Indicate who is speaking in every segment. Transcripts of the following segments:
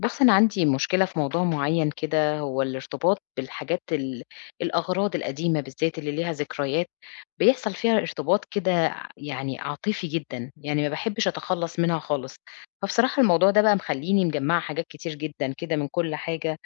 Speaker 1: بُص، أنا عندي مشكلة في موضوع معيّن كده، هو الارتباط بالحاجات الأغراض القديمة بالذات اللي ليها ذكريات، بيحصل فيها ارتباط كده يعني عاطفي جدًا، يعني ما باحبش أتخلّص منها خالص. فبصراحة الموضوع ده بقى مخلّيني مجمّعة حاجات كتير جدًا كده من كل حاجة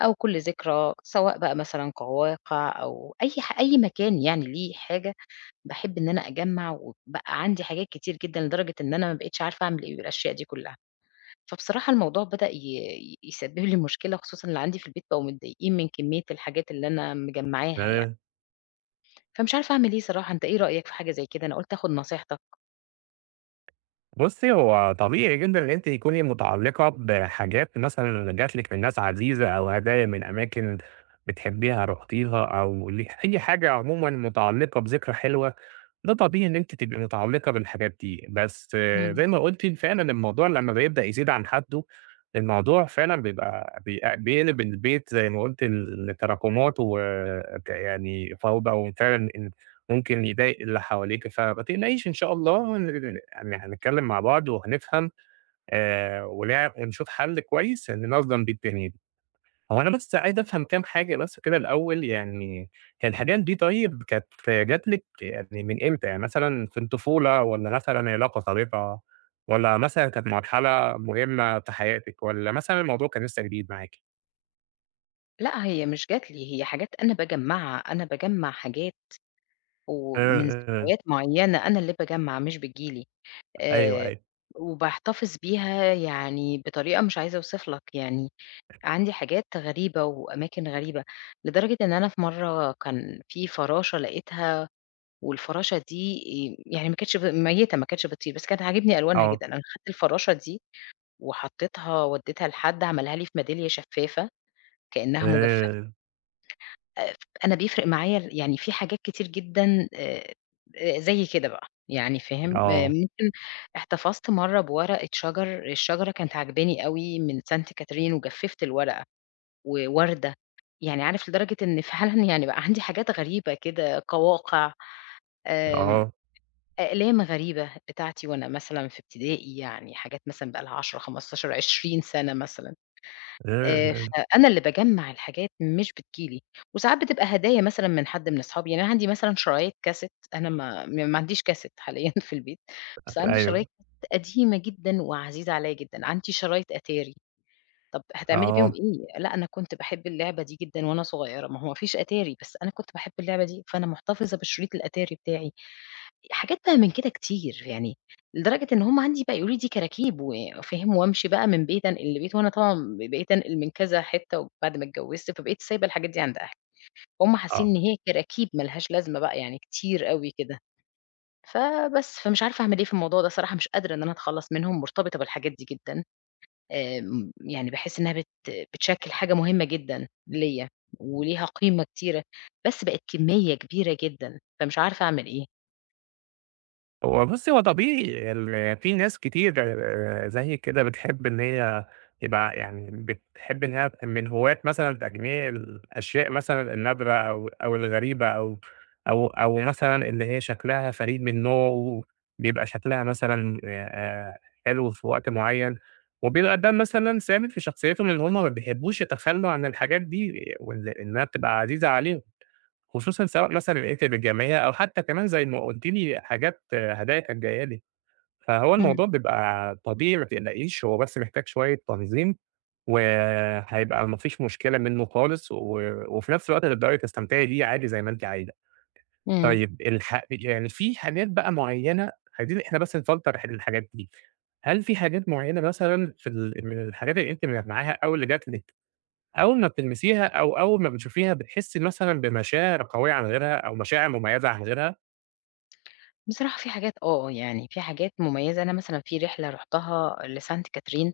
Speaker 1: أو كل ذكرى، سواء بقى مثلًا قواقع أو أي مكان يعني ليه حاجة، باحب إن أنا أجمّع وبقى عندي حاجات كتير جدًا لدرجة إن أنا ما بقيتش عارفة أعمل إيه بالأشياء دي كلّها. فبصراحة الموضوع بدأ يسبب لي مشكلة، خصوصًا اللي عندي في البيت بقوا متضايقين من كمية الحاجات اللي أنا مجمّعاها يعني،
Speaker 2: تمام.
Speaker 1: فمش عارفة أعمل إيه صراحة، أنت إيه رأيك في حاجة زي كده؟ أنا قُلت آخد نصيحتك.
Speaker 2: بُصّي، هو طبيعي جدًا إن أنتِ تكوني متعلّقة بحاجات مثلًا جات لِك من ناس عزيزة أو هدايا من أماكن بتحبيها رُحتيها أو أي حاجة عمومًا متعلّقة بذكرى حلوة. ده طبيعي إن أنتِ تبقي متعلقة بالحاجات دي، بس
Speaker 1: إمم.
Speaker 2: زي ما قلتِ فعلًا الموضوع لمّا بيبدأ يزيد عن حده. الموضوع فعلًا بيبقى بيقلب البيت زي ما قلتِ لتراكمات يعني فوضى، وفعلًا إن ممكن يضايق اللي حواليكِ، فما تقلقيش إن شاء الله يعني هنتكلم مع بعض وهنفهم، ونع ونشوف حل كويس ننظم بيه الدنيا دي. هو أنا بس عايز أفهم كام حاجة بس كده الأول، يعني هي الحاجات دي طيب كانت جات لِك يعني من إمتى؟ يعني مثلًا في الطفولة والّا مثلًا علاقة صديقة والّا مثلًا كانت مرحلة مهمة في حياتِك والّا مثلًا الموضوع كان لسه جديد معاكِ؟
Speaker 1: لأ، هي مش جات لي، هي حاجات أنا باجمّعها، أنا باجمّع حاجات
Speaker 2: إمم،
Speaker 1: ومن
Speaker 2: إمم.
Speaker 1: ذكريات معيّنة أنا اللي باجمّع مش بتيجي لي،
Speaker 2: أيوه،
Speaker 1: آآ،
Speaker 2: أيوه.
Speaker 1: وباحتفظ بيها يعني بطريقة مش عايزة أوصف لك، يعني عندي حاجات غريبة وأماكن غريبة، لدرجة إن أنا في مرّة كان في فراشة لقيتها والفراشة دي يعني ما كانتش ميتة ما كانتش بتطير، بس كانت عاجبني ألوانها
Speaker 2: آه.
Speaker 1: جدًا، أنا خدت الفراشة دي وحطيتها وديتها لحد عملها لي في ميدالية شفافة كأنها مجففة،
Speaker 2: إمم.
Speaker 1: آآ أنا بيفرق معايا يعني في حاجات كتير جدًا زي كده بقى، يعني فاهم؟
Speaker 2: آه.
Speaker 1: ممكن احتفظت مرّة بورقة شجر، الشجرة كانت عاجباني أوي من سانت كاترين وجففت الورقة ووردة، يعني عارف لدرجة إن فعلًا يعني بقى عندي حاجات غريبة كده، قواقع، آمم
Speaker 2: آه.
Speaker 1: أقلام غريبة بتاعتي وأنا مثلًا في ابتدائي، يعني حاجات مثلًا بقى لها 10، 15، 20 سَنة مثلًا،
Speaker 2: إمم،
Speaker 1: آآ،
Speaker 2: إمم.
Speaker 1: فأنا اللي باجمّع الحاجات مش بتيجي لي، وساعات بتبقى هدايا مثلًا من حد من أصحابي، يعني أنا عندي مثلًا شرايط كاسيت أنا ما عنديش كاسيت حاليًا في البيت، بس عندي
Speaker 2: أيوه.
Speaker 1: شرايط قديمة جدًا وعزيزة عليّا جدًا، عندي شرايط أتاري، طَب هتعملي بيهم إيه؟ لأ، أنا كنت باحب اللعبة دي جدًا وأنا صغيرة، ما هو ما فيش أتاري، بس أنا كنت باحب اللعبة دي، فأنا محتفظة بشريط الأتاري بتاعي. حاجات بقى من كده كتير، يعني لدرجة إن هُم عندي بقى يقولوا لي دي كراكيب وفاهم، وأمشي بقى من بيت أنقل لبيت، وأنا طبعًا بقيت أنقل من كذا حتّة بعد ما اتجوّزت، فبقيت سايبة الحاجات دي عند أهلي، فهُم حاسين
Speaker 2: آه.
Speaker 1: إن هي كراكيب ما لهاش لازمة بقى يعني كتير أوي كده، فبس، فمش عارفة أعمل إيه في الموضوع ده صراحة، مش قادرة إن أنا أتخلّص منهم، مرتبطة بالحاجات دي جدًا، يعني باحس إنها بتشكِّل حاجة مهمة جدًا ليّا وليها قيمة كتيرة، بس بقت كمية كبيرة جدًا، فمش عارفة أعمل إيه.
Speaker 2: هو بُصّي، هو طبيعي يعني في ناس كتير زيِّك كده بتحب إن هي يبقى يعني بتحب إن هي من هواة مثلًا تجميع الأشياء مثلًا النادرة أو الغريبة أو مثلًا اللي هي شكلها فريد من نوعه، بيبقى شكلها مثلًا حلو في وقت معيّن، وبيبقى ده مثلًا ثابت في شخصيتهم إن هم ما بيحبوش يتخلّوا عن الحاجات دي وإن إنها بتبقى عزيزة عليهم. خصوصًا سواء مثلًا لقيت بالجمعية أو حتى كمان زي ما قُلتِ لي حاجات هدايا كانت جاية لي، فهو
Speaker 1: إمم،
Speaker 2: الموضوع بيبقى طبيعي ما تقلقيش، هو بس محتاج شوية تنظيم، وهيبقى ما فيش مشكلة منه خالص، وفي نفس الوقت هتقدري تستمتعي بيه عادي زي ما أنتِ عايزة.
Speaker 1: إمم.
Speaker 2: طيب يعني في حاجات بقى معيّنة عايزين إحنا بس نفلتر الحاجات دي، هل في حاجات معيّنة مثلًا في من الحاجات اللي أنتِ مجمعاها أو اللي جات لِك أول ما بتلمسيها أو أول ما بتشوفيها بتحسي مثلًا بمشاعر قوية عن غيرها أو مشاعر مميزة عن غيرها؟
Speaker 1: بصراحة في حاجات آه، يعني في حاجات مميزة، أنا مثلًا في رحلة رُحتها لسانت كاترين،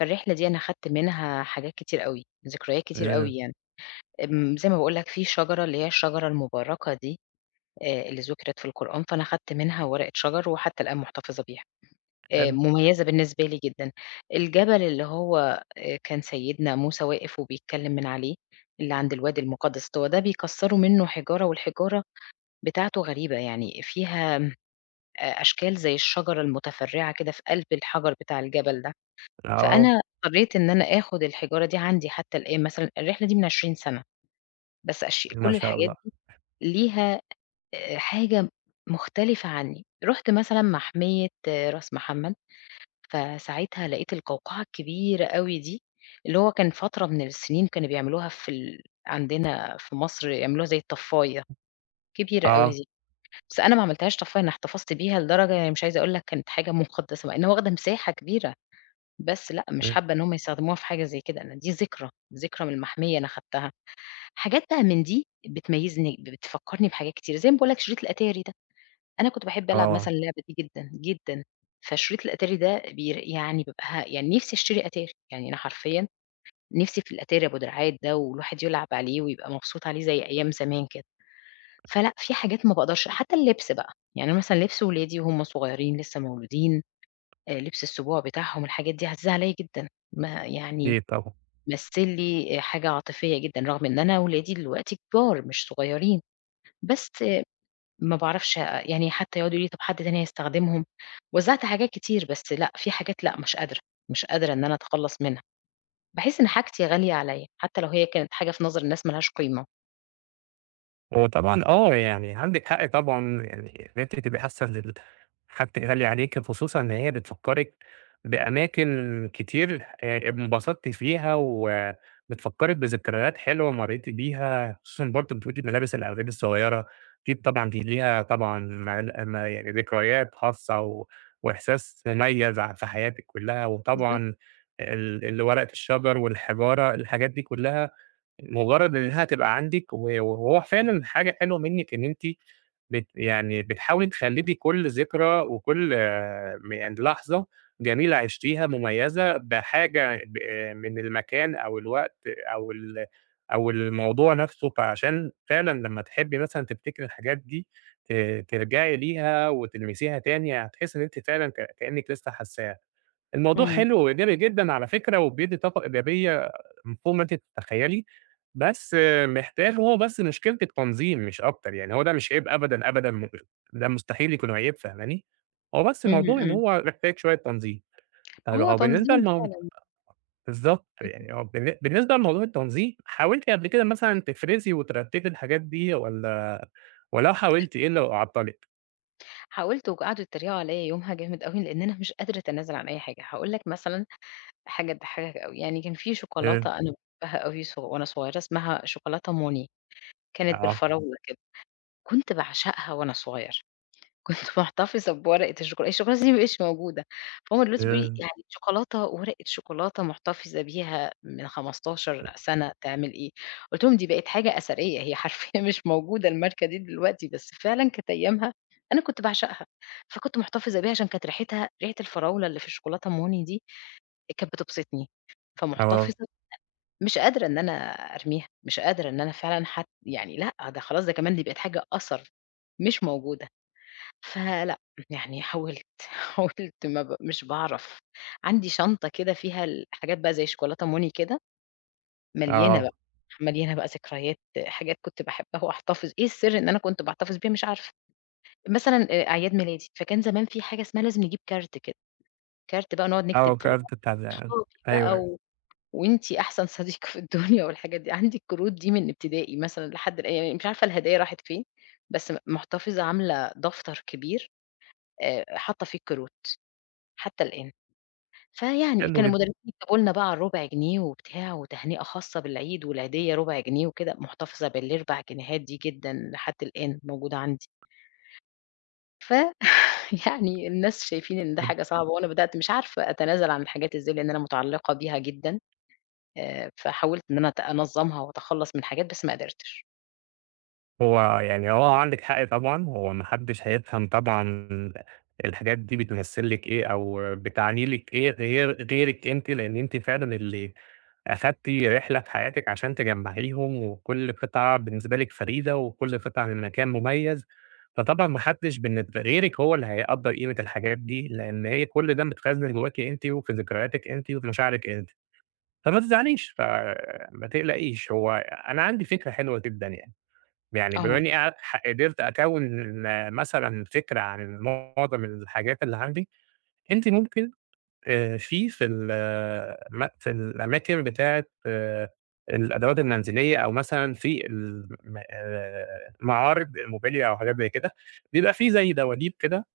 Speaker 1: فالرحلة دي أنا خدت منها حاجات كتير أوي، ذكريات كتير
Speaker 2: إمم.
Speaker 1: أوي يعني، زي ما باقول لك في شجرة اللي هي الشجرة المباركة دي، اللي ذُكرت في القرآن، فأنا خدت منها ورقة شجر وحتى الآن محتفظة بيها،
Speaker 2: حلو.
Speaker 1: مميزة بالنسبة لي جدًا. الجبل اللي هو كان سيدنا موسى واقف وبيتكلم من عليه، اللي عند الوادي المقدس، هو ده بيكسّروا منه حجارة والحجارة بتاعته غريبة يعني فيها أشكال زي الشجرة المتفرّعة كده في قلب الحجر بتاع الجبل ده،
Speaker 2: آه.
Speaker 1: فأنا اضطريت إن أنا آخُد الحجارة دي عندي حتى الآن مثلًا الرحلة دي من 20 سَنة، بس أش
Speaker 2: ما
Speaker 1: كل
Speaker 2: شاء
Speaker 1: الحاجات
Speaker 2: الله.
Speaker 1: دي ليها حاجة مختلفة عنّي، رُحت مثلًا محمية آه، راس محمد، فساعتها لقيت القوقعة الكبيرة أوي دي، اللي هو كان فترة من السنين كانوا بيعملوها في ال عندنا في مصر يعملوها زي الطفّاية، كبيرة أوي
Speaker 2: آه.
Speaker 1: دي. بس أنا ما عملتهاش طفرة، أنا احتفظت بيها لدرجة يعني مش عايزة أقول لك كانت حاجة مُقدّسة، مع إنها واخدة مساحة كبيرة، بس لأ، مش
Speaker 2: إمم.
Speaker 1: حابة إن هم يستخدموها في حاجة زي كده، أنا دي ذكرى، ذكرى من المحمية أنا خدتها. حاجات بقى من دي بتميّزني، بتفكّرني بحاجات كتير، زي ما باقول لك شريط الأتاري ده، أنا كنت باحب ألعب
Speaker 2: آه.
Speaker 1: مثلًا اللعبة دي جدًا، جدًا، فشريط الأتاري ده يعني بابقى يعني نِفْسي أشتري أتاري، يعني أنا حرفيًا نِفْسي في الأتاري أبو دراعات ده والواحد يلعب عليه ويبقى مبسوط عليه زي أيام زمان كده. فلأ، في حاجات ما باقدرش حتى اللبس بقى، يعني مثلًا لبس ولادي وهُم صغيرين لسه مولودين، لبس السبوع بتاعهم، الحاجات دي عزيزة عليّا جدًا، ما يعني
Speaker 2: أكيد طبعًا.
Speaker 1: مثّل لي حاجة عاطفية جدًا، رغم إن أنا ولادي دلوقتي كبار مش صغيرين، بس ما باعرفش يعني حتى يقعدوا يقولوا لي طب حد تاني هيستخدمهم، وزّعت حاجات كتير بس لأ، في حاجات لأ، مش قادرة، مش قادرة إن أنا أتخلّص منها، باحس إن حاجتي غالية عليّا، حتى لو هي كانت حاجة في نظر الناس ما لهاش قيمة.
Speaker 2: هو طبعًا يعني عندِك حق طبعًا يعني إن أنتِ تبقي حاسة إن حد غالي عليكِ، خصوصًا إن هي بتفكّرِك بأماكن كتير انبسطتِ فيها وبتفكّرِك بذكريات حلوة مرّيتِ بيها، خصوصًا برضه بتقولي ملابس الأولاد الصغيّرة، أكيد طبعًا دي ليها طبعًا مال ما يعني ذكريات خاصة و وإحساس مميز في حياتِك كُلّها،
Speaker 1: بالضبط،
Speaker 2: وطبعًا ال ال ورقة الشجر والحجارة، الحاجات دي كُلّها مجرّد إنها تبقى عندِك وهو فعلًا حاجة حلوة منِّك إن أنتِ يعني بتحاولي تخلّدي كل ذكرى وكل آه، م يعني لحظة جميلة عشتيها مميزة بحاجة ب آه، من المكان أو الوقت أو ال أو الموضوع نَفْسه، فعشان فعلًا لمّا تحبّي مثلًا تفتكري الحاجات دي ت ترجعي ليها وتلمسيها تاني، هتحسّي إن أنتِ فعلًا كإنِّك لسّه حاسّاها. الموضوع
Speaker 1: إمم،
Speaker 2: حلو وإيجابي جدًا على فكرة، وبيدّي طاقة إيجابية فوق ما أنتِ تتخيّلي، بس محتاج هو بس مشكلة التنظيم مش أكتر، يعني هو ده مش عيب أبدًا، أبدًا، ده مستحيل يكون عيب فاهماني؟ هو بس
Speaker 1: إمم،
Speaker 2: الموضوع إن
Speaker 1: إمم.
Speaker 2: هو محتاج شوية تنظيم. طيب
Speaker 1: هو
Speaker 2: هو بالنسبة
Speaker 1: تنظيم فعلًا.
Speaker 2: بالضبط.
Speaker 1: إمم.
Speaker 2: يعني هو بالنسبة لموضوع التنظيم، حاولتِ قبل كده مثلًا تفرزي وترتّبي الحاجات دي والّا ولو حاولتِ إيه اللي عطّلِك؟
Speaker 1: حاولت وقعدوا يتريقوا عليَّ يومها جامد أوي، لإن أنا مش قادرة أتنازل عن أي حاجة، هاقول لك مثلًا حاجة تضحكك أوي، يعني كان في
Speaker 2: إمم.
Speaker 1: شوكولاتة أنا باحبها أوي وأنا صغيرة اسمها شوكولاتة موني، كانت
Speaker 2: آه.
Speaker 1: بالفراولة كده، كنت باعشقها وأنا صغيرة، كنت محتفظة بورقة الشوكولاتة دي ما بقتش موجودة، فهُم دلوقتي بيقولوا لي
Speaker 2: إمم.
Speaker 1: يعني شوكولاتة ورقة شوكولاتة محتفظة بيها من 15 سَنة تعمل إيه؟ قُلت لهم دي بقت حاجة أثرية، هي حرفيًا مش موجودة الماركة دي دلوقتي، بس فعلًا كانت أيامها أنا كنت باعشقها، فكنت محتفظة بيها عشان كانت ريحتها ريحة الفراولة اللي في الشوكولاتة أموني دي كانت بتبسطني،
Speaker 2: آه.
Speaker 1: فمحتفظة مش قادرة إن أنا أرميها، مش قادرة إن أنا فعلًا حت يعني لأ، ده خلاص ده كمان دي بقت حاجة أثر مش موجودة. فلأ، يعني حاولت، حاولت ما ب مش باعرف. عندي شنطة كده فيها الحاجات بقى زي شوكولاتة موني كده، مليانة
Speaker 2: آه.
Speaker 1: بقى، مليانة بقى ذكريات، حاجات كنت باحبها وأحتفظ إيه السر إن أنا كنت باحتفظ بيها مش عارفة. مثلًا أعياد ميلادي، فكان زمان في حاجة اسمها لازم نجيب كارت كده، كارت بقى نقعد
Speaker 2: آه.
Speaker 1: نكتب في
Speaker 2: كارت
Speaker 1: الإضافة
Speaker 2: بتاع ده.
Speaker 1: وصحابي بقى
Speaker 2: أيوه.
Speaker 1: و وأنتِ أحسن صديق في الدنيا والحاجات دي. عندي الكروت دي من ابتدائي مثلًا لحد الآن، يعني مش عارفة الهدايا راحت فين، بس محتفظة عاملة دفتر كبير حاطة فيه الكروت. حتى الآن. فيعني
Speaker 2: حلو
Speaker 1: كان
Speaker 2: جدًا.
Speaker 1: المدرسين يكتبوا لنا بقى الربع جنيه وبتاع وتهنئة خاصة بالعيد والعيدية ربع جنيه وكده، محتفظة بالربع جنيهات دي جدًا لحد الآن موجودة عندي. ف يعني الناس شايفين إن ده حاجة صعبة وأنا بدأت مش عارفة أتنازل عن الحاجات إزاي، لإن أنا متعلقة بيها جدًا، فحاولت إن أنا أنظمها وأتخلص من حاجات بس ما قدرتش.
Speaker 2: هو عندِك حق طبعًا، هو ما حدش هيفهم طبعًا الحاجات دي بتمثّل لِك إيه أو بتعني لِك إيه غير غيرِك أنتِ، لإن أنتِ فعلًا اللي أخدتِ رحلة في حياتِك عشان تجمّعيهم، وكل قطعة بالنسبة لِك فريدة، وكل قطعة من مكان مميز، فطبعًا ما حدش بالنسبة غيرِك هو اللي هيقدّر قيمة الحاجات دي، لإن هي كل ده متخزن جواكِ أنتِ، وفي ذكرياتِك أنتِ، وفي مشاعرِك أنتِ، فما تزعليش، فما تقلقيش، هو أنا عندي فكرة حلوة جدًا يعني. يعني بما
Speaker 1: آه،
Speaker 2: إنّي قدرت أكوِّن مثلًا فكرة عن معظم الحاجات اللي عندي، أنتِ ممكن في في ال آه، م في الأماكن بتاعة الأدوات المنزلية أو مثلًا في الم معارض الموبيليا أو حاجات زي كده، بيبقى في زي دواليب كده.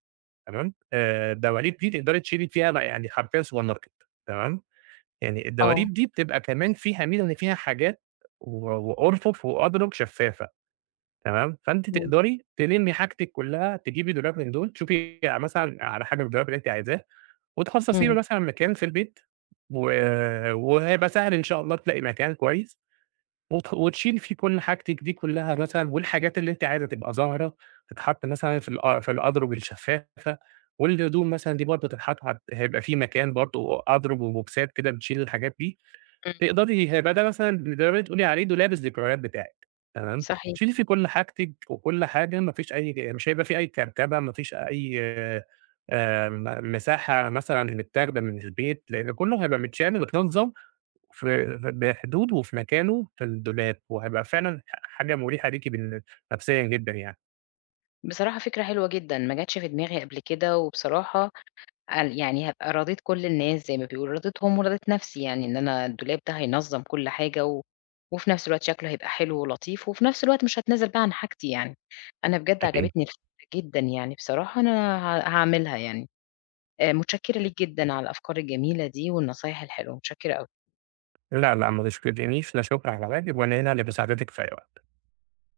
Speaker 2: تمام. الدواليب دي تقدري تشيلي فيها يعني حرفيًا سوبر ماركت. تمام. يعني
Speaker 1: آه،
Speaker 2: الدواليب دي بتبقى كمان فيها ميزة إن فيها حاجات و وأرفف وأضرب شفافة. تمام. فأنتِ
Speaker 1: إمم،
Speaker 2: تقدري تلمّي حاجتِك كلّها، تجيبي دولاب من دول، تشوفي مثلًا على حاجة من الدولاب اللي أنتِ عايزاه، وتخصّصي له
Speaker 1: إمم،
Speaker 2: مثلًا مكان في البيت، و وهيبقى سهل إن شاء الله تلاقي مكان كويس، وتشيلي فيه كل حاجتِك دي كلّها مثلًا، والحاجات اللي أنتِ عايزة تبقى ظاهرة تتحط مثلًا في في الأدرج الشفافة، والهدوم مثلًا دي برضه تتحط هيبقى في مكان برضه أدرج وبوكسات كده بتشيل الحاجات دي.
Speaker 1: إمم،
Speaker 2: تقدري هيبقى ده مثلًا تقدري تقولي عليه دولاب الذكريات بتاعِك، تمام،
Speaker 1: صحيح.
Speaker 2: شيلي فيه كل حاجتِك وكل حاجة ما فيش أي مش هيبقى فيه أي كركبة، ما فيش أي م مساحة مثلًا متاخدة من البيت، لإن كله هيبقى متشال ومتنظم بحدوده وفي مكانه في الدولاب، وهيبقى فعلًا حاجة مريحة ليكِ نفسيًا جدًا يعني.
Speaker 1: بصراحة فكرة حلوة جدًا، ما جاتش في دماغي قبل كده، وبصراحة قال يعني هابقى راضية كل الناس زي ما بيقولوا، رضيتهم ورضيت نَفْسي يعني إن أنا الدولاب ده هينظّم كل حاجة و وفي نَفْس الوقت شكله هيبقى حلو ولطيف وفي نَفْس الوقت مش هاتنازل بقى عن حاجتي يعني. أنا بجد
Speaker 2: أكيد.
Speaker 1: عجبتني الفكرة جدًا يعني بصراحة أنا هاعملها يعني. متشكّرة ليك جدًا على الأفكار الجميلة دي والنصايح الحلوة، متشكّرة أوي.
Speaker 2: لا، لا، ما تشكرينيش، لا شكر على واجب، وأنا هنا لمساعدتِك في أي وقت.